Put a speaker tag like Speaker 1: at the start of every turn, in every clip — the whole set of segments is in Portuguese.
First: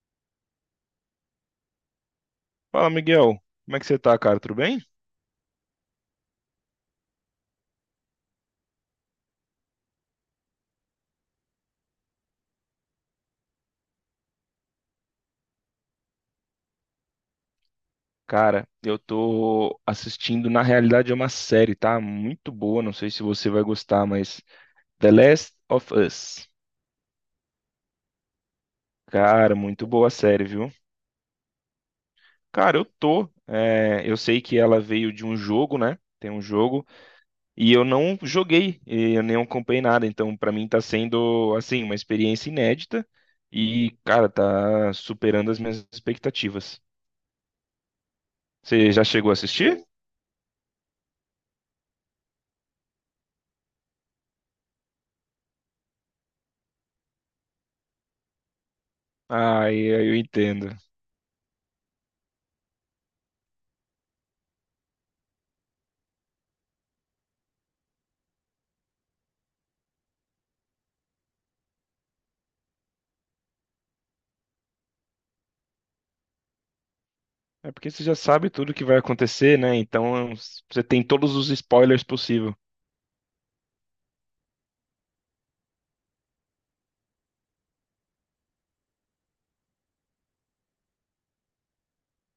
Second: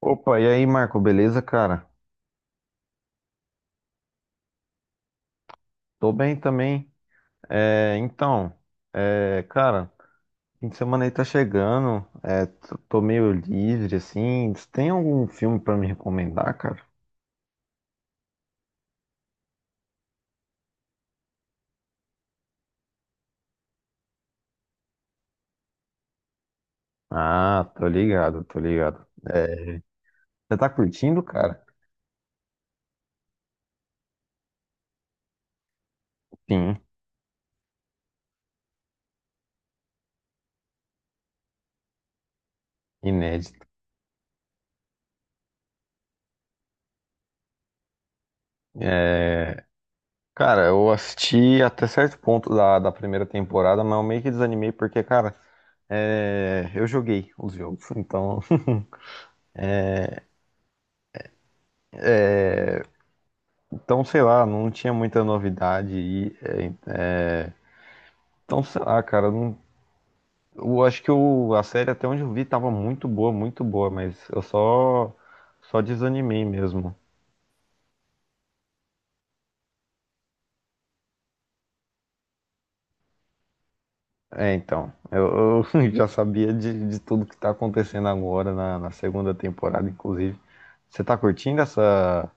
Speaker 1: Opa, e aí, Marco, beleza, cara?
Speaker 2: Fala, Miguel. Como é que você tá, cara? Tudo bem?
Speaker 1: Tô bem também. É, então, cara, fim de semana aí tá chegando, tô meio livre, assim. Você tem algum filme pra me recomendar, cara?
Speaker 2: Cara, eu tô assistindo, na realidade é uma série, tá? Muito boa, não sei se você vai gostar, mas The Last of Us.
Speaker 1: Ah, tô ligado, tô ligado.
Speaker 2: Cara,
Speaker 1: É,
Speaker 2: muito boa a série,
Speaker 1: você tá
Speaker 2: viu?
Speaker 1: curtindo, cara?
Speaker 2: Cara, eu tô. Eu sei que ela veio de um jogo, né? Tem um
Speaker 1: Sim,
Speaker 2: jogo, e eu não joguei, e eu nem acompanhei nada, então pra mim tá sendo, assim, uma experiência inédita
Speaker 1: inédito.
Speaker 2: e, cara, tá superando as minhas expectativas. Você já chegou a
Speaker 1: É,
Speaker 2: assistir?
Speaker 1: cara, eu assisti até certo ponto da primeira temporada, mas eu meio que desanimei porque, cara, eu joguei os jogos, então.
Speaker 2: Ah, eu entendo.
Speaker 1: Não tinha muita novidade. Então, sei lá, cara, eu acho que a série, até onde eu vi, tava muito boa, mas só desanimei mesmo.
Speaker 2: É porque você já sabe tudo que vai acontecer, né? Você tem todos os spoilers possível.
Speaker 1: Eu já sabia de tudo que tá acontecendo agora na segunda temporada, inclusive. Você tá curtindo essa,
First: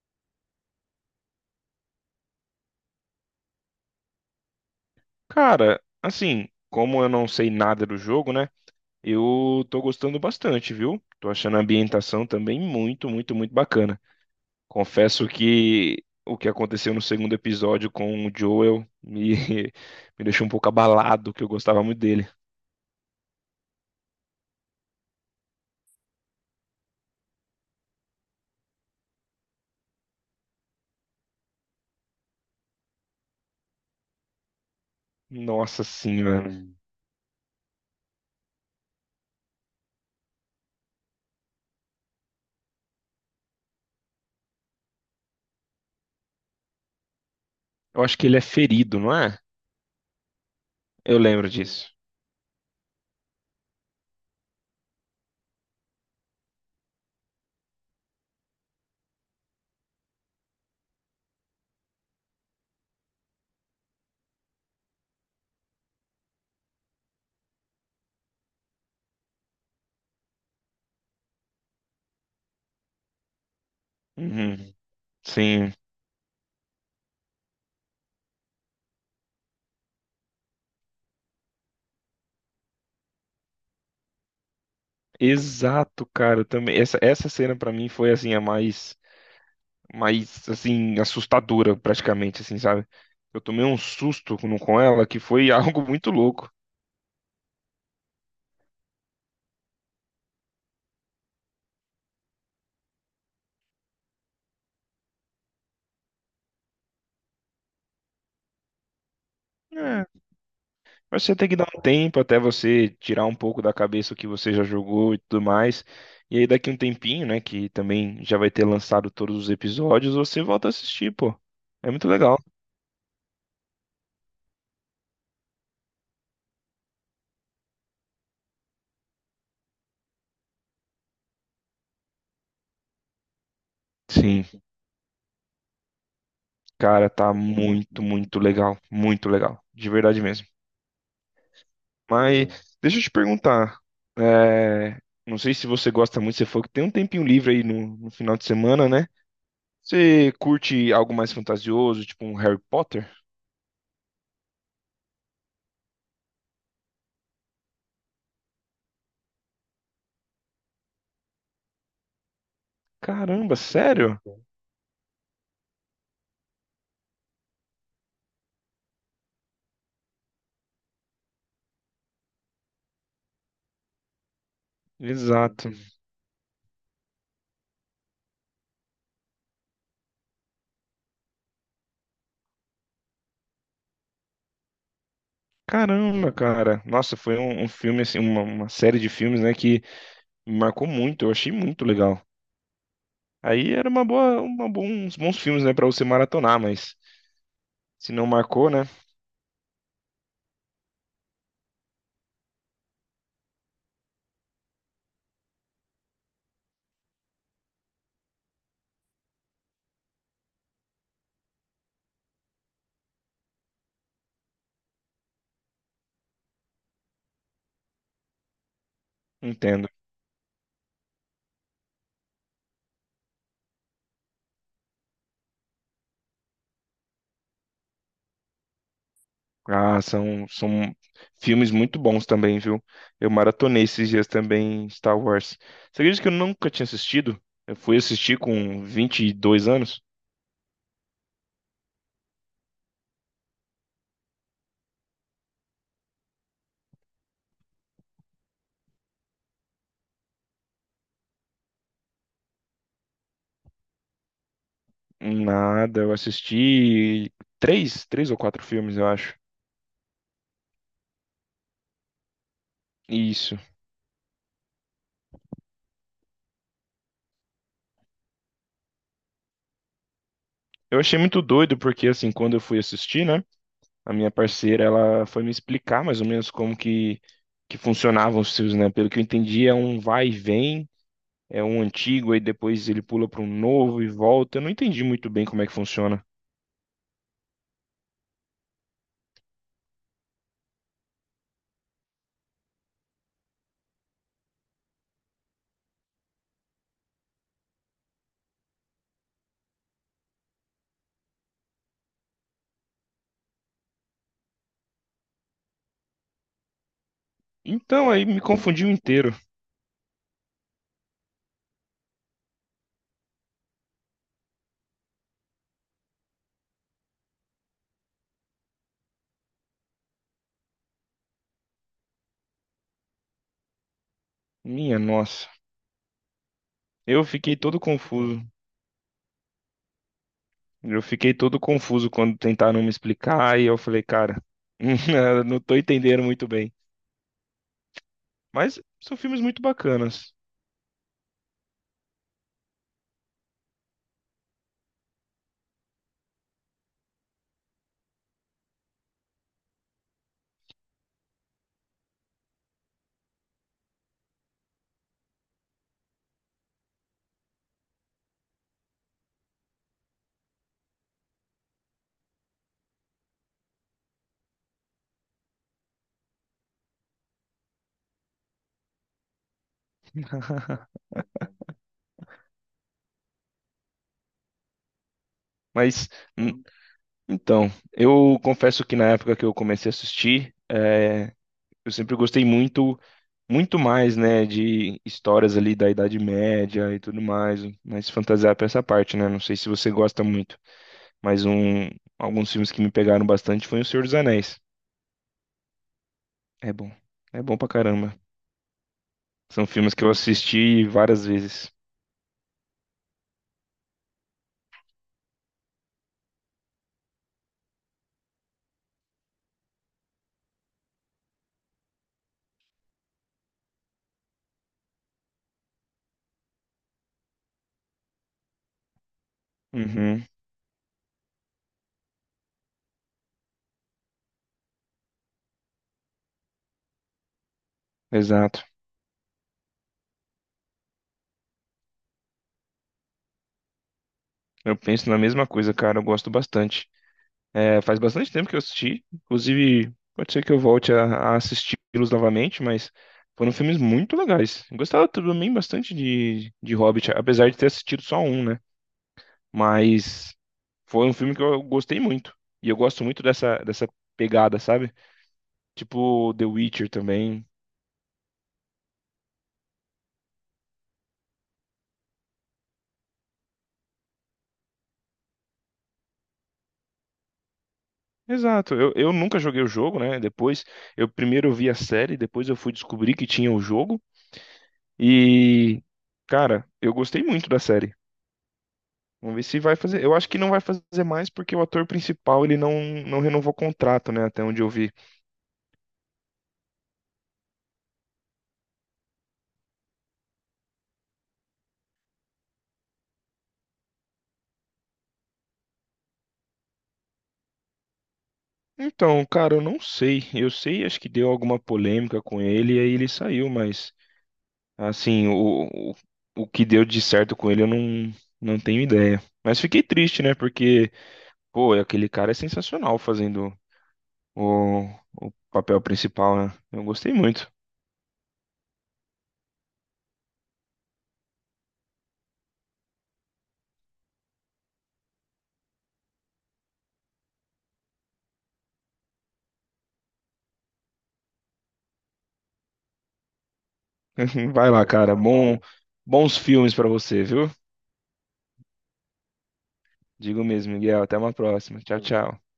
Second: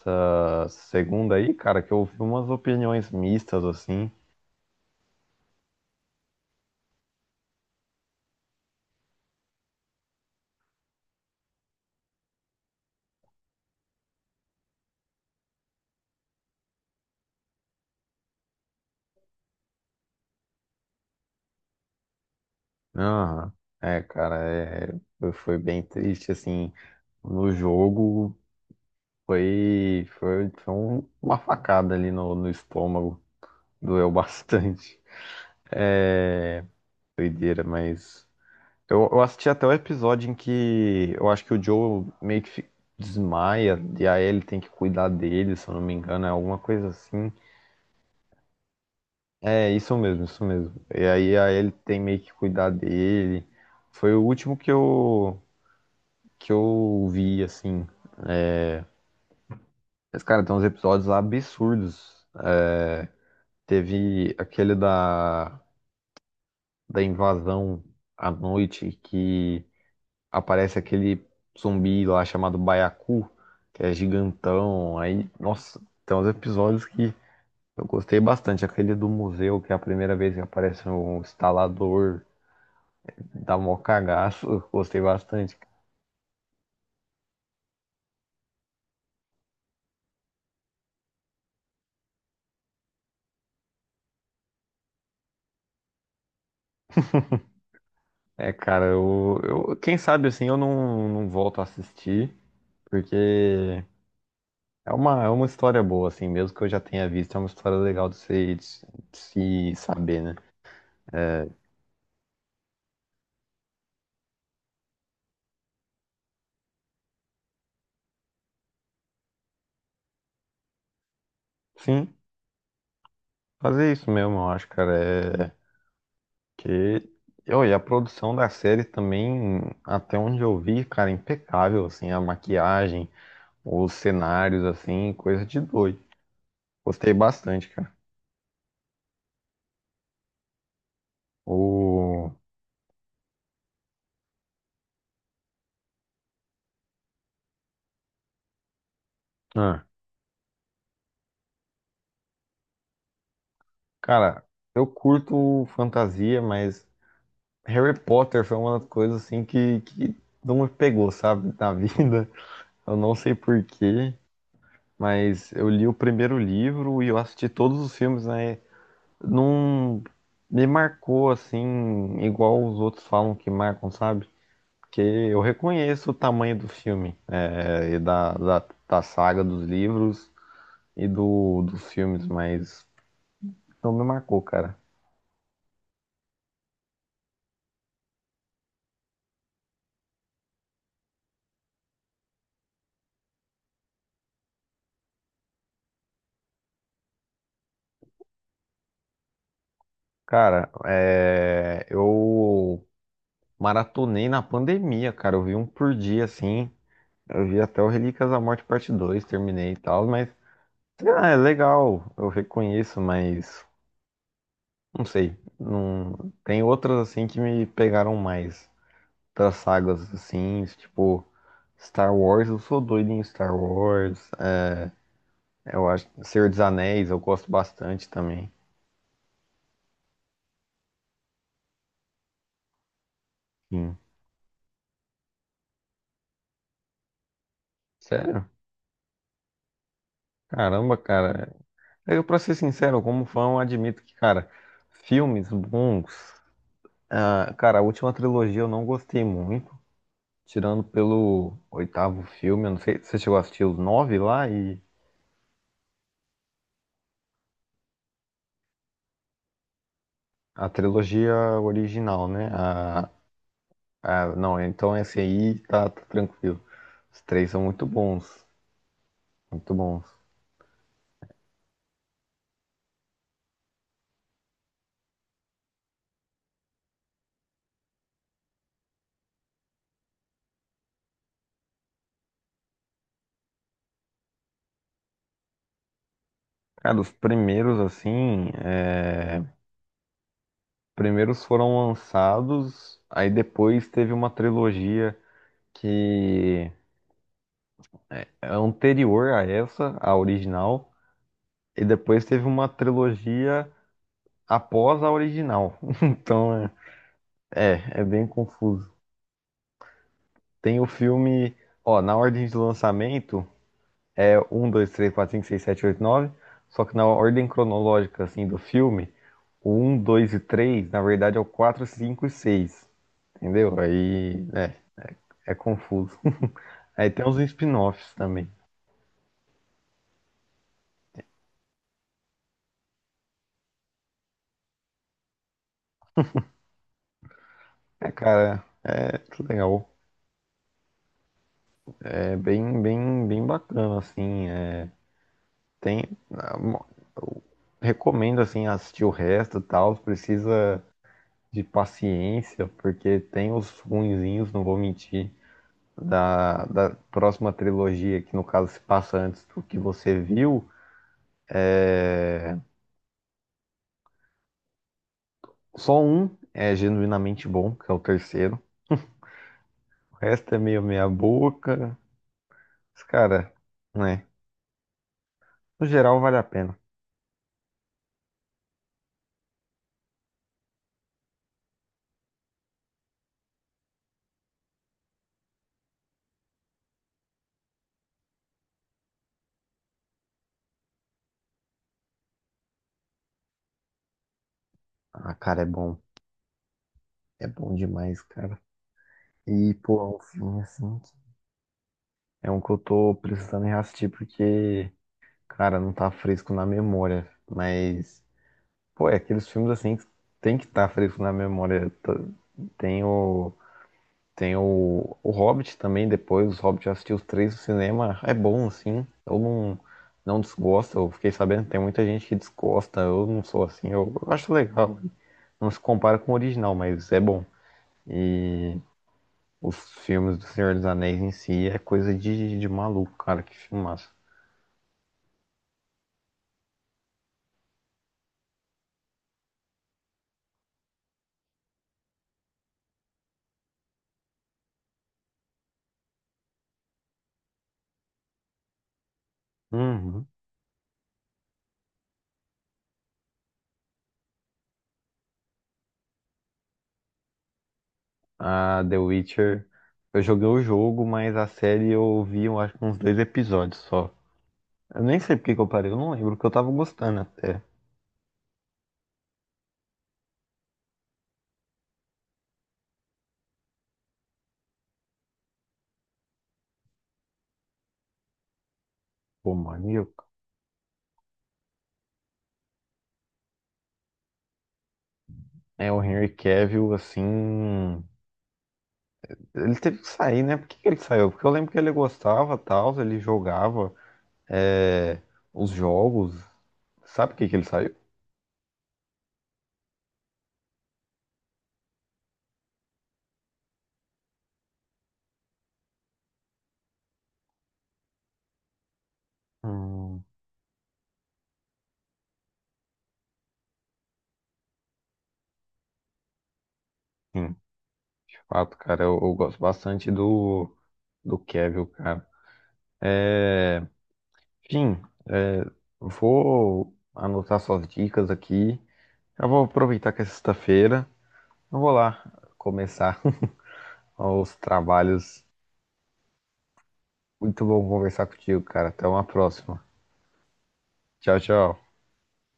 Speaker 1: essa segunda aí, cara? Que eu ouvi umas opiniões mistas, assim.
Speaker 2: Cara, assim, como eu não sei nada do jogo, né? Eu tô gostando bastante, viu? Tô achando a ambientação também muito, muito, muito bacana. Confesso que o que aconteceu no segundo episódio com o Joel me, me deixou um pouco abalado, que eu gostava muito dele.
Speaker 1: Aham. É, cara, foi bem triste, assim, no jogo. Uma facada ali no estômago. Doeu bastante.
Speaker 2: Nossa senhora.
Speaker 1: É, doideira, mas. Eu assisti até o episódio em que eu acho que o Joe meio que desmaia e a Ellie tem que cuidar dele, se eu não me engano, é alguma coisa assim.
Speaker 2: Eu acho que ele é ferido, não é?
Speaker 1: É, isso mesmo, isso mesmo. E
Speaker 2: Eu
Speaker 1: aí
Speaker 2: lembro
Speaker 1: a Ellie
Speaker 2: disso.
Speaker 1: tem meio que cuidar dele. Foi o último que eu vi, assim. Mas, cara, tem uns episódios absurdos. É, Teve aquele da. Da invasão à noite que aparece aquele zumbi lá chamado Baiacu, que é
Speaker 2: Uhum.
Speaker 1: gigantão. Aí,
Speaker 2: Sim.
Speaker 1: nossa, tem uns episódios que eu gostei bastante. Aquele do museu, que é a primeira vez que aparece um instalador, dá mó cagaço, eu gostei bastante.
Speaker 2: Exato, cara, também. Essa cena pra mim foi assim a mais assim assustadora praticamente assim, sabe? Eu tomei um susto com ela que foi algo muito louco.
Speaker 1: É, cara, quem sabe assim eu não, não volto a assistir, porque é uma história boa, assim, mesmo que eu já tenha visto, é uma história legal de se
Speaker 2: É,
Speaker 1: saber, né?
Speaker 2: mas você tem
Speaker 1: É,
Speaker 2: que dar um tempo até você tirar um pouco da cabeça o que você já jogou e tudo mais. E aí daqui um tempinho, né, que também já vai ter lançado todos os episódios, você volta a assistir, pô. É muito
Speaker 1: sim,
Speaker 2: legal.
Speaker 1: fazer isso mesmo, eu acho, cara. É que. Ô, e a produção da série também, até onde eu vi, cara, impecável, assim, a maquiagem, os
Speaker 2: Sim,
Speaker 1: cenários, assim, coisa de doido.
Speaker 2: cara,
Speaker 1: Gostei
Speaker 2: tá
Speaker 1: bastante, cara.
Speaker 2: muito, muito legal, de verdade mesmo.
Speaker 1: O.
Speaker 2: Mas deixa eu te perguntar. é, não sei se você gosta muito, você falou que tem um tempinho livre aí no final de semana, né?
Speaker 1: Ah,
Speaker 2: Você curte algo mais fantasioso, tipo um Harry Potter?
Speaker 1: cara, eu curto fantasia, mas Harry Potter foi uma das coisas, assim, que não me pegou, sabe, na vida. Eu não sei
Speaker 2: Caramba,
Speaker 1: por quê,
Speaker 2: sério?
Speaker 1: mas eu li o primeiro livro e eu assisti todos os filmes, né? Não me marcou assim, igual os outros falam que marcam, sabe? Porque eu
Speaker 2: Exato.
Speaker 1: reconheço o tamanho do filme, da saga dos livros e dos filmes, mas não me marcou, cara.
Speaker 2: Caramba, cara. Nossa, foi um filme, assim, uma série de filmes, né, que me marcou muito, eu achei muito legal. Aí era uma boa, uma bons, bons filmes, né, pra você maratonar, mas se não marcou, né?
Speaker 1: Eu maratonei na pandemia, cara. Eu vi um por dia, assim. Eu vi até o Relíquias da Morte Parte 2, terminei e tal, mas ah, é legal, eu reconheço, mas não sei. Não. Tem outras assim que me pegaram mais. Outras
Speaker 2: Entendo.
Speaker 1: sagas assim, tipo Star Wars, eu sou doido em Star Wars. Eu acho Senhor dos Anéis, eu gosto bastante também.
Speaker 2: Ah, são filmes muito bons também, viu? Eu maratonei
Speaker 1: Sim.
Speaker 2: esses dias também Star Wars. Você acredita que eu nunca tinha assistido? Eu fui assistir
Speaker 1: Sério?
Speaker 2: com 22 anos?
Speaker 1: Caramba, cara. Eu, pra ser sincero, como fã, eu admito que, cara, filmes bons. Ah, cara, a última trilogia eu não gostei muito. Tirando pelo oitavo filme, eu não sei, você chegou a assistir os nove lá e
Speaker 2: Nada, eu assisti três, três ou quatro filmes, eu acho.
Speaker 1: a trilogia original, né? A.
Speaker 2: Isso.
Speaker 1: Ah, não, então esse aí tá, tá tranquilo. Os três são muito bons, muito bons.
Speaker 2: Eu achei muito doido porque, assim, quando eu fui assistir, né? A minha parceira, ela foi me explicar mais ou menos como que funcionavam os filmes, né? Pelo que eu entendi, é um vai e vem, é um antigo, aí depois ele pula para um novo e volta. Eu não entendi muito bem como é que funciona.
Speaker 1: Cara, os primeiros, assim, é. Primeiros foram lançados, aí depois teve uma trilogia que é anterior a essa, a original, e depois teve uma trilogia após a original. Então, é, é
Speaker 2: Então aí
Speaker 1: bem
Speaker 2: me confundiu
Speaker 1: confuso.
Speaker 2: inteiro.
Speaker 1: Tem o filme, ó, na ordem de lançamento, é 1, 2, 3, 4, 5, 6, 7, 8, 9. Só que na ordem cronológica, assim, do filme, o 1, 2 e 3 na verdade, é o 4, 5 e 6. Entendeu?
Speaker 2: Minha nossa.
Speaker 1: É confuso. Aí
Speaker 2: Eu
Speaker 1: tem os
Speaker 2: fiquei todo
Speaker 1: spin-offs
Speaker 2: confuso.
Speaker 1: também.
Speaker 2: Eu fiquei todo confuso quando tentaram me explicar e eu falei, cara, eu não tô entendendo muito bem.
Speaker 1: É, cara,
Speaker 2: Mas
Speaker 1: é
Speaker 2: são filmes
Speaker 1: tudo
Speaker 2: muito
Speaker 1: legal.
Speaker 2: bacanas.
Speaker 1: É bem, bem, bem bacana, assim. Tem... Eu recomendo, assim, assistir o resto e tal. Precisa de paciência, porque tem os ruinzinhos, não vou mentir. Da próxima trilogia, que no caso se passa antes do que você viu, só um é genuinamente bom, que é o terceiro. O resto é meio meia boca. Mas, cara, né? No
Speaker 2: Mas
Speaker 1: geral vale a
Speaker 2: hum,
Speaker 1: pena.
Speaker 2: então, eu confesso que na época que eu comecei a assistir, eu sempre gostei muito mais, né, de histórias ali da Idade Média e tudo mais, mas fantasiar pra essa parte, né? Não sei se você gosta muito, mas alguns filmes que me pegaram bastante foi O Senhor dos Anéis.
Speaker 1: Ah, cara, é bom.
Speaker 2: É bom. É
Speaker 1: É
Speaker 2: bom pra
Speaker 1: bom
Speaker 2: caramba.
Speaker 1: demais, cara.
Speaker 2: São
Speaker 1: E,
Speaker 2: filmes
Speaker 1: pô,
Speaker 2: que eu
Speaker 1: é um filme
Speaker 2: assisti
Speaker 1: assim. Que
Speaker 2: várias vezes.
Speaker 1: é um que eu tô precisando reassistir porque, cara, não tá fresco na memória. Mas, pô, é aqueles filmes assim que tem que estar, tá fresco na memória. Tem o Tem o Hobbit também, depois, os Hobbit eu assisti os três no cinema, é bom, assim, eu não,
Speaker 2: Uhum,
Speaker 1: não desgosto, eu fiquei sabendo que tem muita gente que desgosta, eu não sou assim, eu acho legal, não se compara com o original, mas é bom.
Speaker 2: exato.
Speaker 1: E os filmes do Senhor dos Anéis em si é coisa de maluco, cara, que filmaço.
Speaker 2: Eu penso na mesma coisa, cara, eu gosto bastante. É, faz bastante tempo que eu assisti. Inclusive, pode ser que eu volte a assisti-los novamente, mas foram filmes muito legais. Eu gostava também bastante de Hobbit, apesar de ter assistido só um, né?
Speaker 1: Uhum.
Speaker 2: Mas foi um filme que eu gostei muito. E eu gosto muito dessa pegada, sabe? Tipo The Witcher também.
Speaker 1: A The Witcher, eu joguei o jogo, mas a série eu vi, eu acho que uns dois episódios só. Eu nem sei por que que eu parei, eu não lembro, porque eu tava gostando até.
Speaker 2: Exato, eu nunca joguei o jogo, né? Depois, eu primeiro vi a série, depois eu fui descobrir que tinha o jogo. E, cara, eu gostei muito da série. Vamos ver
Speaker 1: Pô,
Speaker 2: se vai
Speaker 1: mano, e
Speaker 2: fazer.
Speaker 1: eu
Speaker 2: Eu acho que não vai fazer mais porque o ator principal ele não, renovou o contrato, né? Até onde eu vi.
Speaker 1: é, o Henry Cavill, assim. Ele teve que sair, né? Por que que ele saiu? Porque eu lembro que ele gostava, tal, ele jogava, é, os jogos. Sabe por que que ele saiu?
Speaker 2: Então, cara, eu não sei. Eu sei, acho que deu alguma polêmica com ele e aí ele saiu, mas assim, o que deu de certo com ele eu não tenho ideia. Mas fiquei triste,
Speaker 1: Hum,
Speaker 2: né? Porque, pô, aquele cara é sensacional fazendo o, o papel principal, né? Eu gostei
Speaker 1: sim,
Speaker 2: muito.
Speaker 1: de fato, cara, eu gosto bastante do, do Cavill, cara. É, enfim, é, vou anotar suas dicas aqui. Eu vou aproveitar que é sexta-feira. Eu vou lá começar os
Speaker 2: Vai lá, cara.
Speaker 1: trabalhos.
Speaker 2: Bom, bons filmes pra você, viu?
Speaker 1: Muito bom conversar contigo, cara. Até uma próxima.
Speaker 2: Digo mesmo, Miguel. Até uma
Speaker 1: Tchau, tchau.
Speaker 2: próxima. Tchau, tchau.